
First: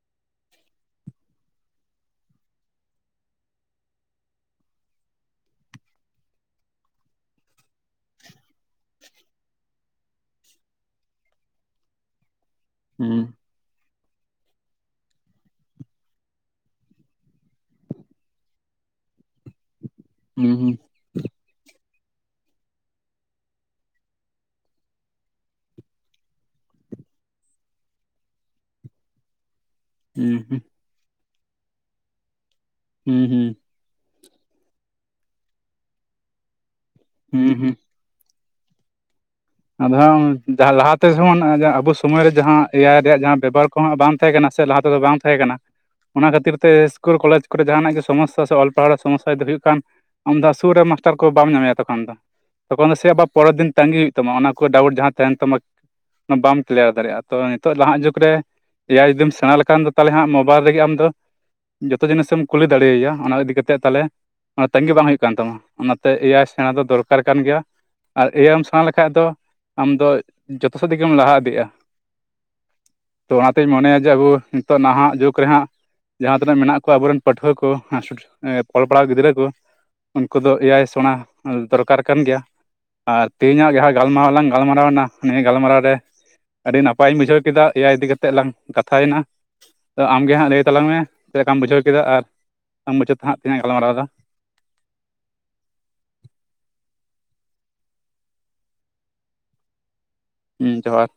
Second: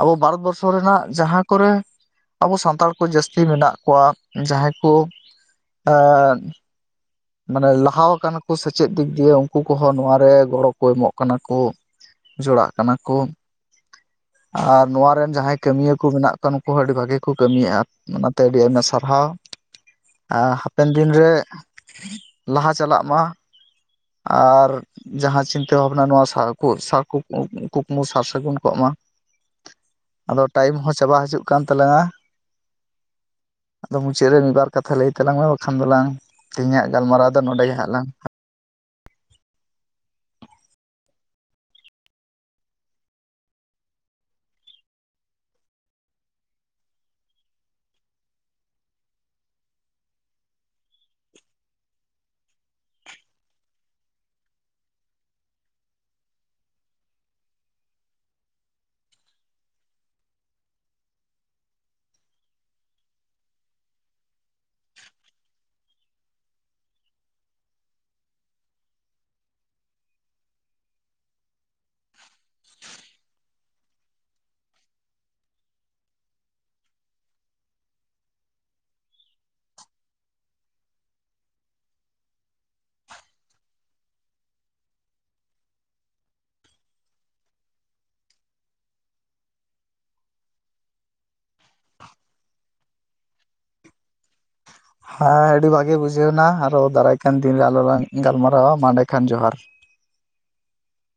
ᱟᱵᱚ ᱵᱷᱟᱨᱚᱛ ᱵᱚᱨᱥᱚ ᱨᱮᱱᱟᱜ ᱡᱟᱦᱟᱸ ᱠᱚᱨᱮ ᱟᱵᱚ ᱥᱟᱱᱛᱟᱲ ᱠᱚ ᱡᱟᱹᱥᱛᱤ ᱢᱮᱱᱟᱜ ᱠᱚᱣᱟ ᱡᱟᱦᱟᱸᱭ ᱠᱚ ᱢᱟᱱᱮ ᱞᱟᱦᱟ ᱟᱠᱟᱱᱟ ᱠᱚ ᱥᱮᱪᱮᱫ ᱫᱤᱠ ᱫᱤᱭᱮ ᱩᱱᱠᱩ ᱠᱚ ᱦᱚᱸ ᱱᱚᱣᱟ ᱨᱮ ᱜᱚᱲᱚ ᱠᱚ ᱮᱢᱚᱜ ᱠᱟᱱᱟ ᱠᱚ ᱡᱚᱲᱟᱜ ᱠᱟᱱᱟ ᱠᱚ ᱟᱨ ᱱᱚᱶᱟ ᱨᱮᱱ ᱡᱟᱦᱟᱸᱭ ᱠᱟᱹᱢᱭᱟᱹᱠᱩ ᱢᱮᱱᱟᱜ ᱠᱚᱣᱟ ᱩᱱᱠᱩᱦᱚᱸ ᱟᱹᱰᱤ ᱵᱷᱟᱹᱜᱤ ᱠᱚ ᱠᱟᱹᱢᱤ ᱭᱮᱫᱼᱟ ᱚᱱᱟᱛᱮ ᱟᱹᱰᱤ ᱟᱭᱢᱟ ᱥᱟᱨᱦᱟᱣ ᱟᱨ ᱦᱟᱯᱮᱱ ᱫᱤᱱ ᱨᱮ᱾ ᱞᱟᱦᱟ ᱪᱟᱞᱟᱜ ᱢᱟ ᱟᱨ ᱡᱟᱦᱟᱸ ᱪᱤᱱᱛᱟ ᱵᱷᱟᱵᱱᱟ ᱱᱚᱶᱟ ᱥᱟᱨ ᱠᱩ ᱠᱩᱠᱢᱩ ᱥᱟᱨ ᱥᱟᱹᱜᱩᱱ ᱠᱚᱜ ᱢᱟ ᱟᱫᱚ ᱴᱟᱭᱤᱢ ᱦᱚᱸ ᱪᱟᱵᱟ ᱦᱤᱡᱩᱜ ᱠᱟᱱ ᱛᱟᱞᱟᱝᱟ ᱦᱩᱸ ᱦᱩᱸ ᱟᱫᱚ ᱢᱩᱪᱟᱹᱫ ᱨᱮ ᱢᱤᱫ ᱵᱟᱨ ᱠᱟᱛᱷᱟ ᱞᱟᱹᱭ ᱛᱟᱞᱟᱝ ᱢᱮ ᱵᱟᱠᱷᱟᱱ ᱫᱚ ᱞᱟᱝ ᱛᱮᱦᱤᱧᱟᱜ ᱜᱟᱞᱢᱟᱨᱟᱣ ᱫᱚ ᱱᱚᱰᱮ ᱜᱮ ᱦᱟᱸᱜ ᱞᱝ ᱟᱫᱚ ᱞᱟᱦᱟ ᱛᱮ ᱡᱮᱢᱚᱱ ᱟᱵᱚ ᱥᱚᱢᱚᱭ ᱨᱮ ᱡᱟᱦᱟᱸ ᱮᱭᱟᱭ ᱨᱮᱭᱟᱜ ᱡᱟᱦᱟᱸ ᱵᱮᱵᱟᱨ ᱠᱚ ᱦᱟᱸᱜ ᱵᱟᱝ ᱛᱟᱦᱮᱸ ᱠᱟᱱᱟ ᱥᱮ ᱞᱟᱦᱟ ᱛᱮ ᱫᱚ ᱵᱟᱝ ᱛᱟᱦᱮᱸ ᱠᱟᱱᱟ ᱚᱱᱟ ᱠᱷᱟᱹᱛᱤᱨ ᱛᱮ ᱤᱥᱠᱩᱞ ᱠᱚᱞᱮᱡᱽ ᱠᱚᱨᱮ ᱡᱟᱦᱟᱱᱟᱜ ᱜᱮ ᱥᱚᱢᱚᱥᱥᱟ ᱥᱮ ᱚᱞ ᱯᱟᱲᱦᱟᱜ ᱥᱚᱢᱚᱥᱟ ᱡᱩᱫᱤ ᱦᱩᱭᱩᱜ ᱠᱟᱱ᱾ ᱟᱢᱫᱚ ᱥᱠᱩᱨ ᱨᱮ ᱢᱟᱥᱴᱟᱨ ᱠᱚ ᱵᱟᱢ ᱧᱟᱢᱮᱭᱟ ᱛᱚᱠᱷᱚᱱ ᱫᱚ ᱛᱚᱠᱷᱚᱱ ᱫᱚ ᱥᱮ ᱟᱵᱟᱨ ᱯᱚᱨᱮᱨ ᱫᱤᱱ ᱛᱟᱸᱜᱤ ᱦᱩᱭᱩᱜ ᱛᱟᱢᱟ ᱛᱟᱢᱟ ᱚᱱᱟ ᱠᱚ ᱰᱟᱣᱩᱴ ᱡᱟᱦᱟᱸ ᱛᱟᱦᱮᱱ ᱛᱟᱢᱟ ᱚᱱᱟ ᱵᱟᱢ ᱠᱞᱤᱭᱟᱨ ᱫᱟᱲᱮᱭᱟᱜᱼᱟ᱾ ᱛᱚ ᱱᱤᱛᱚᱜ ᱱᱟᱦᱟᱜ ᱡᱩᱜᱽ ᱨᱮ ᱮᱭᱟᱭ ᱡᱩᱫᱤᱢ ᱥᱮᱬᱟ ᱞᱮᱠᱷᱟᱱ ᱫᱚ ᱛᱟᱦᱚᱞᱮ ᱦᱟᱸᱜ ᱢᱳᱵᱟᱭᱤᱞ ᱨᱮᱜᱮ ᱟᱢ ᱫᱚ ᱡᱚᱛᱚ ᱡᱤᱱᱤᱥ ᱮᱢ ᱠᱩᱞᱤ ᱫᱟᱲᱮ ᱭᱟᱭᱟ ᱚᱱᱟ ᱤᱫᱤ ᱠᱟᱛᱮ ᱛᱟᱦᱚᱞᱮ ᱚᱱᱟ ᱛᱟᱜᱤ ᱵᱟᱝ ᱦᱩᱭᱩᱜ ᱠᱟᱱ ᱛᱟᱢᱟ ᱚᱱᱟ ᱛᱮ ᱮᱭᱟᱭ ᱥᱮᱬᱟ ᱫᱚ ᱫᱚᱨᱠᱟᱨ ᱠᱟᱱ ᱜᱮᱭᱟ ᱟᱨ ᱮᱭᱟᱭ ᱮᱢ ᱥᱮᱬᱟ ᱞᱮᱠᱷᱟᱱ ᱵᱟᱠᱷᱟᱡ ᱫᱚ ᱟᱢ ᱫᱚ ᱡᱚᱛ ᱥᱮᱫ ᱛᱮᱜᱮᱢ ᱞᱟᱦᱟ ᱤᱫᱤᱜᱼᱟ ᱚᱱᱟ ᱛᱤᱧ ᱢᱚᱱᱮᱭᱟ ᱡᱮ ᱟᱵᱚ ᱱᱤᱛᱚᱜ ᱱᱟᱦᱟᱜ ᱡᱩᱜᱽ ᱨᱮᱦᱟᱸᱜ ᱡᱟᱦᱟᱸ ᱛᱤᱱᱟᱹᱜ ᱢᱮᱱᱟᱜ ᱠᱚᱣᱟ ᱟᱵᱚᱨᱮᱱ ᱯᱟᱹᱴᱷᱩᱣᱟᱹ ᱠᱚ ᱚᱞᱚᱜ ᱯᱟᱲᱦᱟᱣ ᱜᱤᱫᱽᱨᱟᱹ ᱠᱚ᱾ ᱩᱱᱠᱩ ᱫᱚ ᱮᱭᱟᱭ ᱥᱮᱬᱟ ᱫᱚᱨᱠᱟᱨ ᱠᱟᱱ ᱜᱮᱭᱟ ᱟᱨ ᱛᱮᱦᱮᱧᱟᱜ ᱡᱟᱦᱟᱸ ᱜᱟᱞᱢᱟᱨᱟᱣ ᱞᱟᱝ ᱜᱟᱞᱢᱟᱨᱟᱣ ᱮᱱᱟ ᱱᱤᱭᱟᱹ ᱜᱟᱞᱢᱟᱨᱟᱣ ᱨᱮ, ᱟᱹᱰᱤ ᱱᱟᱯᱟᱭ ᱤᱧ ᱵᱩᱡᱷᱟᱹᱣ ᱠᱮᱫᱟ ᱮᱭᱟᱭ ᱤᱫᱤ ᱠᱟᱛᱜ ᱞᱟᱝ ᱠᱟᱛᱷᱟᱭ ᱱᱟ᱾ ᱛᱚ ᱟᱢ ᱜᱮ ᱦᱟᱸᱜ ᱞᱟᱹᱭ ᱛᱟᱞᱟᱝ ᱢᱮ ᱪᱮᱫ ᱞᱮᱠᱟᱢ ᱵᱩᱡᱷᱟᱹᱣ ᱠᱮᱫᱟ ᱟᱨ ᱵᱟᱢ ᱵᱡᱟᱹᱣ ᱛᱮ ᱦᱟᱸᱜ ᱛᱤᱱᱟᱹᱜ ᱜᱟᱞᱢᱟᱨᱟᱣ ᱮᱫᱟ᱾ ᱦᱮᱸ ᱟᱹᱰᱤ ᱵᱷᱟᱜᱮ ᱵᱩᱡᱷᱟᱹᱣ ᱱᱟ ᱟᱨᱦᱚᱸ ᱫᱟᱨᱟᱭ ᱠᱟᱱ ᱫᱤᱱ ᱨᱮᱟᱨᱦᱚᱸ ᱞᱟᱝ ᱜᱟᱞᱢᱟᱨᱟᱣᱟ ᱟ ᱮᱰᱮᱠᱷᱟᱱ ᱡᱚᱦᱟᱨ᱾ ᱦᱩᱸ ᱡᱚᱦᱟᱨ